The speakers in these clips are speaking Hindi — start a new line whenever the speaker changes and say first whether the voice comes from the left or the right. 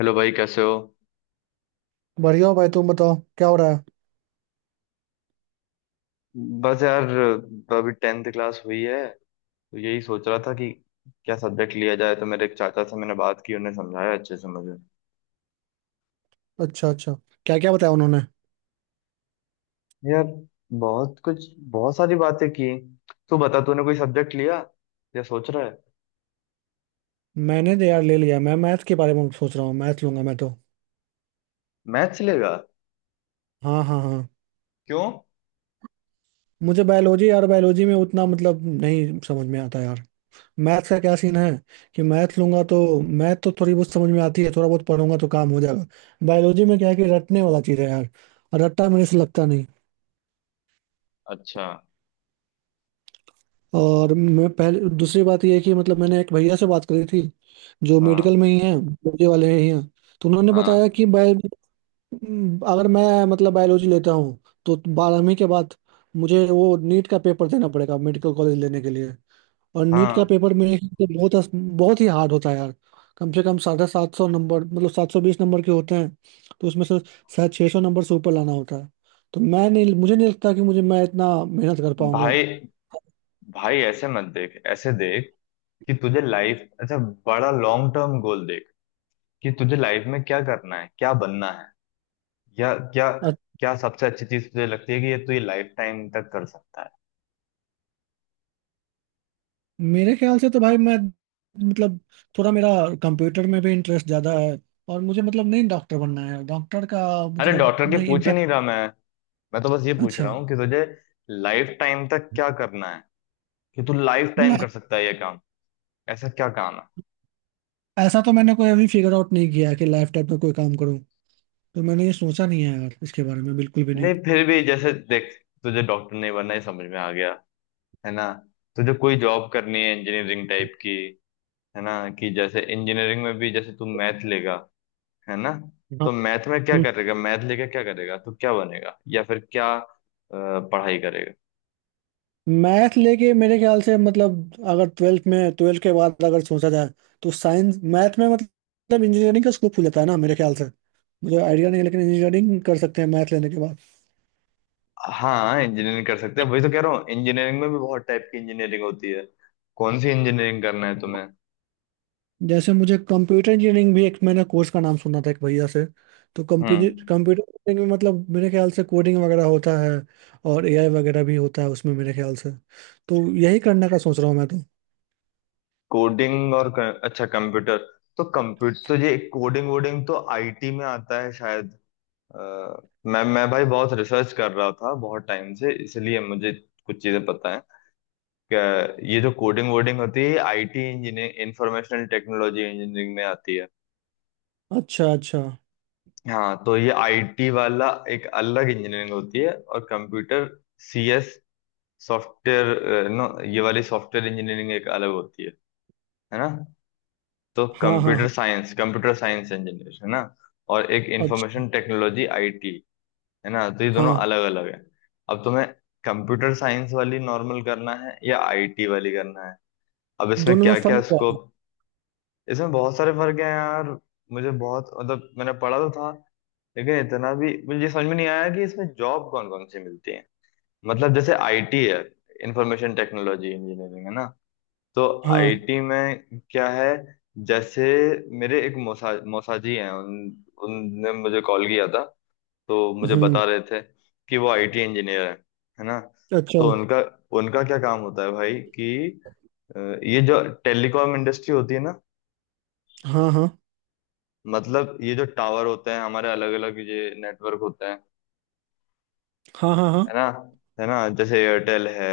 left: हेलो भाई, कैसे हो।
right: बढ़िया हो भाई। तुम बताओ क्या हो रहा है।
left: बस यार, अभी टेंथ क्लास हुई है तो यही सोच रहा था कि क्या सब्जेक्ट लिया जाए। तो मेरे एक चाचा से मैंने बात की, उन्हें समझाया अच्छे से मुझे।
right: अच्छा अच्छा। क्या क्या बताया उन्होंने?
left: यार बहुत कुछ, बहुत सारी बातें की। तू बता, तूने कोई सब्जेक्ट लिया या सोच रहा है।
right: मैंने तो यार ले लिया। मैं मैथ के बारे में सोच रहा हूँ। मैथ लूंगा मैं तो।
left: मैथ्स लेगा?
right: हाँ हाँ हाँ।
left: क्यों?
right: मुझे बायोलॉजी, यार बायोलॉजी में उतना मतलब नहीं समझ में आता यार। मैथ का क्या सीन है कि मैथ लूंगा तो मैथ तो थोड़ी बहुत समझ में आती है। थोड़ा बहुत पढ़ूंगा तो काम हो जाएगा। बायोलॉजी में क्या है कि रटने वाला चीज़ है यार। और रट्टा मेरे से लगता नहीं।
left: अच्छा।
right: और मैं पहले, दूसरी बात यह है कि मतलब मैंने एक भैया से बात करी थी, जो
left: हाँ
right: मेडिकल में ही है, मुझे वाले ही हैं। तो उन्होंने बताया
left: हाँ
right: कि बायो। अगर मैं मतलब बायोलॉजी लेता हूँ तो 12वीं के बाद मुझे वो नीट का पेपर देना पड़ेगा मेडिकल कॉलेज लेने के लिए। और नीट का
left: हाँ।
right: पेपर मेरे हिसाब से बहुत बहुत ही हार्ड होता है यार। कम से कम 750 नंबर, मतलब 720 नंबर के होते हैं। तो उसमें से शायद 600 नंबर से ऊपर लाना होता है। तो मैं नहीं, मुझे नहीं लगता कि मुझे मैं इतना मेहनत कर पाऊंगा।
left: भाई, भाई ऐसे मत देख। ऐसे देख कि तुझे लाइफ, अच्छा बड़ा लॉन्ग टर्म गोल देख कि तुझे लाइफ में क्या करना है, क्या बनना है, क्या क्या,
right: और
left: क्या सबसे अच्छी चीज तुझे लगती है कि ये तू ये लाइफ टाइम तक कर सकता है।
right: मेरे ख्याल से तो भाई मैं मतलब थोड़ा मेरा कंप्यूटर में भी इंटरेस्ट ज़्यादा है। और मुझे मतलब नहीं डॉक्टर बनना है। डॉक्टर का
left: अरे
right: मतलब
left: डॉक्टर के
right: नहीं।
left: पूछ ही नहीं रहा मैं। मैं तो बस ये पूछ रहा
right: अच्छा।
left: हूँ कि तुझे लाइफ टाइम तक क्या करना है, कि तू लाइफ टाइम
right: लाइफ
left: कर सकता है ये काम। ऐसा क्या काम है।
right: ऐसा तो मैंने कोई अभी फिगर आउट नहीं किया है कि लाइफ टाइम में कोई काम करूं। तो मैंने ये सोचा नहीं है यार, इसके बारे में बिल्कुल भी नहीं।
left: नहीं फिर भी जैसे देख, तुझे डॉक्टर नहीं बनना ये समझ में आ गया, है ना। तुझे कोई जॉब करनी है इंजीनियरिंग टाइप की, है ना। कि जैसे इंजीनियरिंग में भी जैसे तू मैथ लेगा, है ना। तो मैथ में क्या करेगा, मैथ लेके क्या करेगा, तू क्या बनेगा या फिर क्या पढ़ाई करेगा।
right: मैथ लेके मेरे ख्याल से, मतलब अगर ट्वेल्थ के बाद अगर सोचा जाए तो साइंस मैथ में मतलब इंजीनियरिंग का स्कोप खुल जाता है ना मेरे ख्याल से। मुझे आइडिया नहीं है लेकिन इंजीनियरिंग कर सकते हैं मैथ लेने के बाद।
left: हाँ इंजीनियरिंग कर सकते हैं, वही तो कह रहा हूँ। इंजीनियरिंग में भी बहुत टाइप की इंजीनियरिंग होती है। कौन सी इंजीनियरिंग करना है तुम्हें।
right: जैसे मुझे कंप्यूटर इंजीनियरिंग भी, एक मैंने कोर्स का नाम सुना था एक भैया से। तो कंप्यूटर
left: हम्म।
right: कंप्यूटर इंजीनियरिंग में मतलब मेरे ख्याल से कोडिंग वगैरह होता है। और एआई वगैरह भी होता है उसमें मेरे ख्याल से। तो यही करने का सोच रहा हूँ मैं तो।
left: कोडिंग और कर, अच्छा कंप्यूटर। तो कंप्यूटर तो ये कोडिंग वोडिंग तो आईटी में आता है शायद। अ, मैं भाई बहुत रिसर्च कर रहा था बहुत टाइम से, इसलिए मुझे कुछ चीजें पता है कि ये जो कोडिंग वोडिंग होती है, IT engineering, informational technology engineering में आती है।
right: अच्छा अच्छा।
left: हाँ, तो ये आईटी वाला एक अलग इंजीनियरिंग होती है, और कंप्यूटर, सीएस सॉफ्टवेयर नो, ये वाली सॉफ्टवेयर इंजीनियरिंग एक अलग होती है ना। तो
right: हाँ हाँ हाँ।
left: Computer science, computer science engineer, है ना। और एक
right: अच्छा।
left: इंफॉर्मेशन टेक्नोलॉजी आईटी, है ना। तो ये दोनों
right: हाँ।
left: अलग अलग है। अब तुम्हें कंप्यूटर साइंस वाली नॉर्मल करना है या आईटी वाली करना है। अब इसमें
right: दोनों में
left: क्या क्या
right: फर्क क्या है?
left: स्कोप। इसमें बहुत सारे फर्क है यार। मुझे बहुत, मतलब मैंने पढ़ा तो था, लेकिन इतना भी मुझे ये समझ में नहीं आया कि इसमें जॉब कौन कौन सी मिलती है। मतलब जैसे आईटी है, इंफॉर्मेशन टेक्नोलॉजी इंजीनियरिंग, है ना। तो
right: हाँ।
left: आईटी में क्या है, जैसे मेरे एक मौसा, मौसाजी हैं, उन, उनने मुझे कॉल किया था तो मुझे
right: हम्म।
left: बता रहे थे कि वो आईटी इंजीनियर है ना।
right: अच्छा।
left: तो उनका, उनका क्या काम होता है भाई कि अ, ये जो टेलीकॉम इंडस्ट्री होती है ना,
right: हाँ हाँ
left: मतलब ये जो टावर होते हैं हमारे अलग अलग, ये नेटवर्क होते हैं,
right: हाँ। हाँ
left: है
right: हाँ
left: ना। है ना, जैसे एयरटेल है,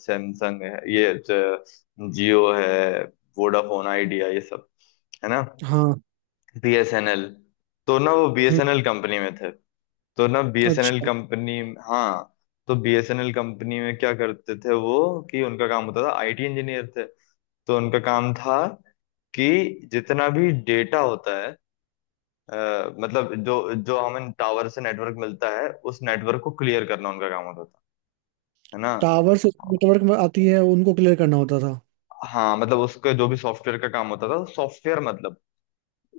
left: सैमसंग है, ये जियो है, वोडाफोन आइडिया, ये सब, है ना।
right: हाँ।
left: बीएसएनएल। तो ना, वो
right: हम्म।
left: बीएसएनएल कंपनी में थे। तो ना बीएसएनएल
right: अच्छा।
left: कंपनी। हाँ, तो बीएसएनएल कंपनी में क्या करते थे वो, कि उनका काम होता था, आईटी इंजीनियर थे तो उनका काम था कि जितना भी डेटा होता है, मतलब जो जो हमें टावर से नेटवर्क मिलता है उस नेटवर्क को क्लियर करना उनका काम होता था, है ना।
right: टावर से नेटवर्क में आती है, उनको क्लियर करना होता था।
left: हाँ, मतलब उसका जो भी सॉफ्टवेयर का काम होता था, सॉफ्टवेयर मतलब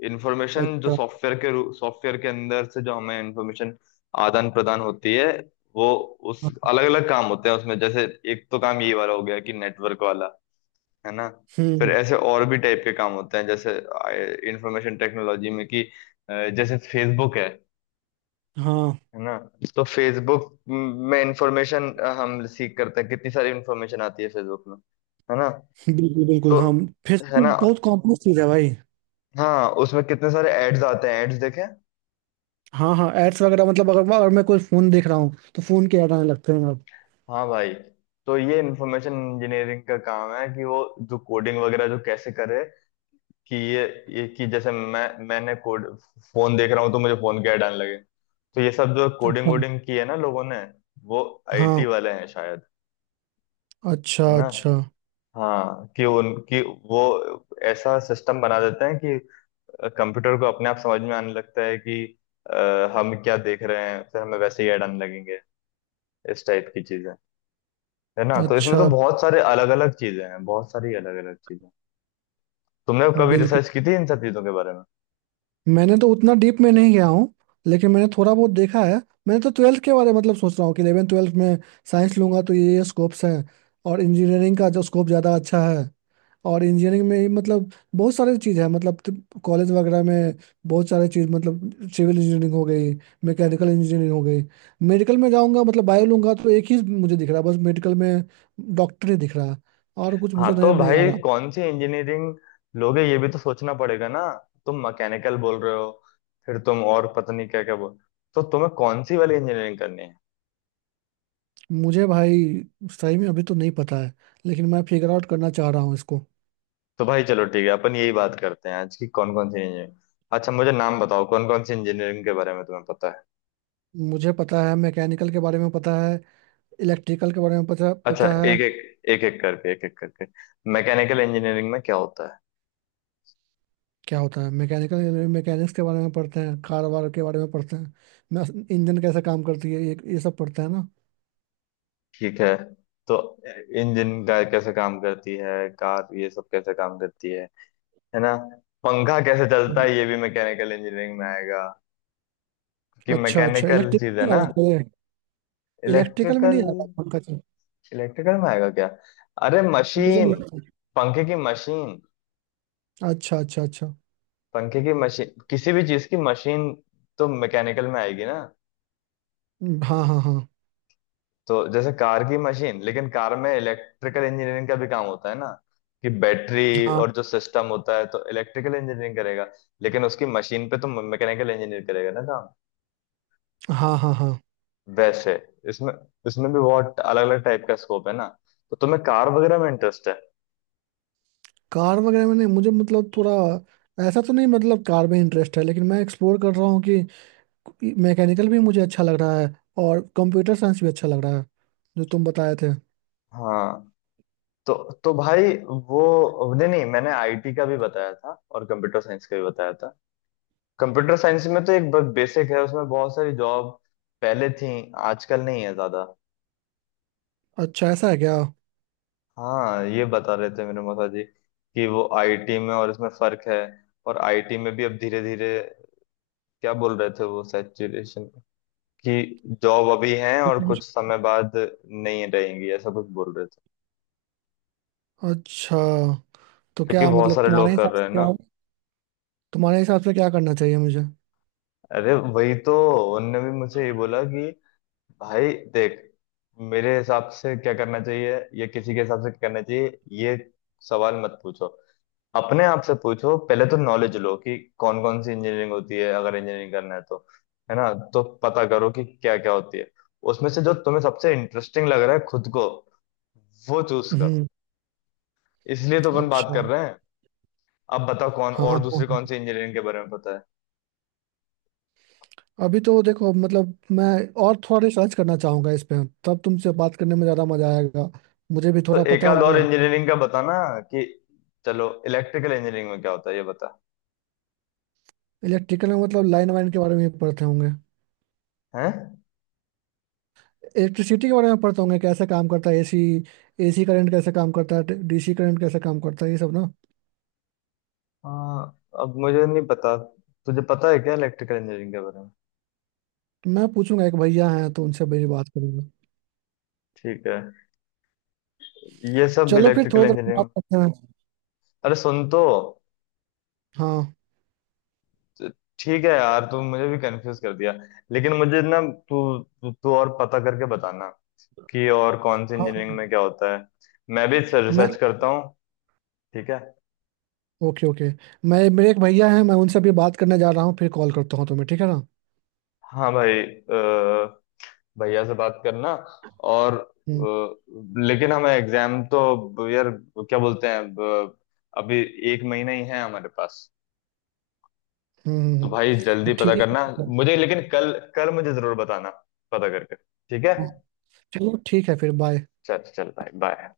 left: इंफॉर्मेशन, जो
right: अच्छा।
left: सॉफ्टवेयर के, सॉफ्टवेयर के अंदर से जो हमें इंफॉर्मेशन आदान प्रदान होती है, वो उस
right: हाँ।
left: अलग अलग काम होते हैं उसमें। जैसे एक तो काम ये वाला हो गया कि नेटवर्क वाला, है ना। फिर
right: हम्म।
left: ऐसे और भी टाइप के काम होते हैं, जैसे इंफॉर्मेशन टेक्नोलॉजी में कि जैसे फेसबुक है
right: हाँ।
left: है ना। तो फेसबुक में इंफॉर्मेशन, हम सीख करते हैं, कितनी सारी इंफॉर्मेशन आती है फेसबुक में, है ना।
right: बिल्कुल बिल्कुल
left: तो,
right: हाँ।
left: है
right: फेसबुक
left: ना।
right: बहुत कॉम्प्लेक्स चीज है भाई।
left: हाँ उसमें कितने सारे एड्स आते हैं, एड्स देखे।
right: हाँ हाँ। एड्स वगैरह मतलब अगर अगर मैं कोई फोन देख रहा हूँ तो फोन के ऐड आने लगते हैं अब।
left: हाँ भाई, तो ये इंफॉर्मेशन इंजीनियरिंग का काम है, कि वो जो कोडिंग वगैरह जो कैसे करे कि ये कि जैसे मैंने कोड, फोन देख रहा हूँ तो मुझे फोन की ऐड आने लगे। तो ये सब जो कोडिंग
right: अच्छा।
left: वोडिंग की है ना लोगों ने, वो आईटी
right: हाँ।
left: वाले हैं शायद,
right: अच्छा
left: है ना।
right: अच्छा
left: हाँ कि उनकी वो ऐसा सिस्टम बना देते हैं कि कंप्यूटर को अपने आप समझ में आने लगता है कि हम क्या देख रहे हैं, फिर हमें वैसे ही ऐड आने लगेंगे, इस टाइप की चीजें, है ना। तो इसमें तो
right: अच्छा।
left: बहुत सारे अलग अलग चीजें हैं, बहुत सारी अलग अलग चीजें। तुमने कभी
right: बिल्कुल।
left: रिसर्च की थी इन सब चीजों के बारे में।
right: मैंने तो उतना डीप में नहीं गया हूँ। लेकिन मैंने थोड़ा बहुत देखा है। मैंने तो ट्वेल्थ के बारे में मतलब सोच रहा हूँ कि इलेवन ट्वेल्थ में साइंस लूंगा तो ये स्कोप्स हैं। और इंजीनियरिंग का जो स्कोप ज़्यादा अच्छा है। और इंजीनियरिंग में ही मतलब बहुत सारे चीज़ है, मतलब कॉलेज वगैरह में बहुत सारे चीज़, मतलब सिविल इंजीनियरिंग हो गई, मैकेनिकल इंजीनियरिंग हो गई। मेडिकल में जाऊंगा मतलब बायो लूंगा तो एक ही मुझे दिख रहा है बस। मेडिकल में डॉक्टर ही दिख रहा है। और कुछ
left: हाँ
right: मुझे नज़र
left: तो
right: नहीं आ
left: भाई
right: रहा।
left: कौन सी इंजीनियरिंग लोगे, ये भी तो सोचना पड़ेगा ना। तुम मैकेनिकल बोल रहे हो, फिर तुम और पता नहीं क्या क्या बोल। तो तुम्हें कौन सी वाली इंजीनियरिंग करनी है।
right: मुझे भाई सही में अभी तो नहीं पता है, लेकिन मैं फिगर आउट करना चाह रहा हूँ इसको।
left: तो भाई चलो ठीक है, अपन यही बात करते हैं आज की, कौन कौन सी इंजीनियरिंग। अच्छा मुझे नाम बताओ कौन कौन सी इंजीनियरिंग के बारे में तुम्हें पता है।
right: मुझे पता है, मैकेनिकल के बारे में पता है, इलेक्ट्रिकल के बारे में पता
left: अच्छा,
right: पता है।
left: एक एक, एक एक करके। मैकेनिकल इंजीनियरिंग में क्या होता है।
right: क्या होता है मैकेनिकल, मैकेनिक्स के बारे में पढ़ते हैं, कार वार के बारे में पढ़ते हैं, मैं इंजन कैसे काम करती है ये सब पढ़ते हैं ना।
left: ठीक है। तो इंजन का कैसे काम करती है, कार ये सब कैसे काम करती है ना। पंखा कैसे चलता
right: हम्म।
left: है ये भी मैकेनिकल इंजीनियरिंग में आएगा, क्योंकि
right: अच्छा अच्छा।
left: मैकेनिकल चीज
right: इलेक्ट्रिकल
left: है
right: में
left: ना।
right: आया था। इलेक्ट्रिकल में
left: इलेक्ट्रिकल,
right: नहीं आया था पंकज सर।
left: इलेक्ट्रिकल में आएगा क्या? अरे
right: मुझे
left: मशीन,
right: नहीं पता।
left: पंखे की मशीन,
right: अच्छा अच्छा अच्छा।
left: किसी भी चीज की मशीन तो मैकेनिकल में आएगी ना।
right: हाँ हाँ हाँ
left: तो जैसे कार की मशीन, लेकिन कार में इलेक्ट्रिकल इंजीनियरिंग का भी काम होता है ना, कि बैटरी
right: हाँ
left: और जो सिस्टम होता है, तो इलेक्ट्रिकल इंजीनियरिंग करेगा, लेकिन उसकी मशीन पे तो मैकेनिकल इंजीनियर करेगा ना काम।
right: हाँ हाँ हाँ।
left: वैसे इसमें, इसमें भी बहुत अलग अलग टाइप का स्कोप है ना। तो तुम्हें कार वगैरह में इंटरेस्ट है।
right: कार वगैरह में नहीं, मुझे मतलब थोड़ा ऐसा तो नहीं, मतलब कार में इंटरेस्ट है लेकिन मैं एक्सप्लोर कर रहा हूँ कि मैकेनिकल भी मुझे अच्छा लग रहा है, और कंप्यूटर साइंस भी अच्छा लग रहा है, जो तुम बताए थे।
left: हाँ तो तो भाई, वो नहीं नहीं, मैंने आईटी का भी बताया था और कंप्यूटर साइंस का भी बताया था। कंप्यूटर साइंस में तो एक बेसिक है, उसमें बहुत सारी जॉब पहले थी, आजकल नहीं है ज्यादा।
right: अच्छा ऐसा है क्या?
left: हाँ ये बता रहे थे मेरे माता जी कि वो आईटी में और इसमें फर्क है। और आईटी में भी अब धीरे धीरे क्या बोल रहे थे वो, सैचुरेशन, कि जॉब अभी है और कुछ समय बाद नहीं रहेंगी, ऐसा कुछ बोल रहे थे,
right: अच्छा। तो
left: क्योंकि
right: क्या
left: बहुत
right: मतलब
left: सारे लोग कर रहे हैं ना।
right: तुम्हारे हिसाब से क्या करना चाहिए मुझे?
left: अरे वही तो, उनने भी मुझे ये बोला कि भाई देख, मेरे हिसाब से क्या करना चाहिए या किसी के हिसाब से क्या करना चाहिए, ये सवाल मत पूछो, अपने आप से पूछो। पहले तो नॉलेज लो कि कौन कौन सी इंजीनियरिंग होती है अगर इंजीनियरिंग करना है तो, है ना। तो पता करो कि क्या क्या होती है, उसमें से जो तुम्हें सबसे इंटरेस्टिंग लग रहा है खुद को वो चूज करो।
right: हम्म।
left: इसलिए तो अपन बात
right: अच्छा।
left: कर रहे हैं। अब बताओ कौन,
right: हाँ हाँ
left: और दूसरी
right: हाँ।
left: कौन सी इंजीनियरिंग के बारे में पता है।
right: अभी तो देखो मतलब मैं और थोड़ा रिसर्च करना चाहूंगा इस पे, तब तुमसे बात करने में ज़्यादा मजा आएगा, मुझे भी
left: तो
right: थोड़ा
left: एक
right: पता
left: आध और
right: होगा।
left: इंजीनियरिंग का बताना, कि चलो इलेक्ट्रिकल इंजीनियरिंग में क्या होता है ये बता।
right: इलेक्ट्रिकल में मतलब लाइन वाइन के बारे में भी पढ़ते होंगे,
left: है।
right: इलेक्ट्रिसिटी के बारे में पढ़ते होंगे, कैसे काम करता है एसी। एसी करंट कैसे काम करता है, डीसी करंट कैसे काम करता है, ये सब ना।
left: हाँ अब मुझे नहीं पता, तुझे पता है क्या इलेक्ट्रिकल इंजीनियरिंग के बारे में।
right: तो मैं पूछूंगा, एक भैया हैं तो उनसे मेरी बात करूंगा।
left: ठीक है, ये सब
right: चलो फिर
left: इलेक्ट्रिकल
right: थोड़ी देर में बात
left: इंजीनियरिंग।
right: करते हैं।
left: अरे सुन तो।
right: हाँ।
left: ठीक है यार, तू मुझे भी कंफ्यूज कर दिया। लेकिन मुझे ना, तू तू तू और पता करके बताना कि और कौन सी
right: हाँ।
left: इंजीनियरिंग में क्या होता है। मैं भी
right: मैं
left: रिसर्च करता हूँ। ठीक है।
right: Okay okay. मैं, मेरे एक भैया हैं, मैं उनसे अभी बात करने जा रहा हूँ, फिर कॉल करता हूँ तुम्हें, ठीक है ना?
left: हाँ भाई, भैया से बात करना, और
right: हम्म
left: लेकिन हमें एग्जाम तो यार, क्या बोलते हैं अब, अभी एक महीना ही है हमारे पास।
right: हम्म हम्म,
left: तो
right: हम्म।
left: भाई
right: तो
left: जल्दी पता
right: ठीक
left: करना
right: है।
left: मुझे, लेकिन कल, कल मुझे जरूर बताना, पता करके, ठीक है।
right: हाँ, चलो ठीक है फिर बाय।
left: चल चल भाई, बाय।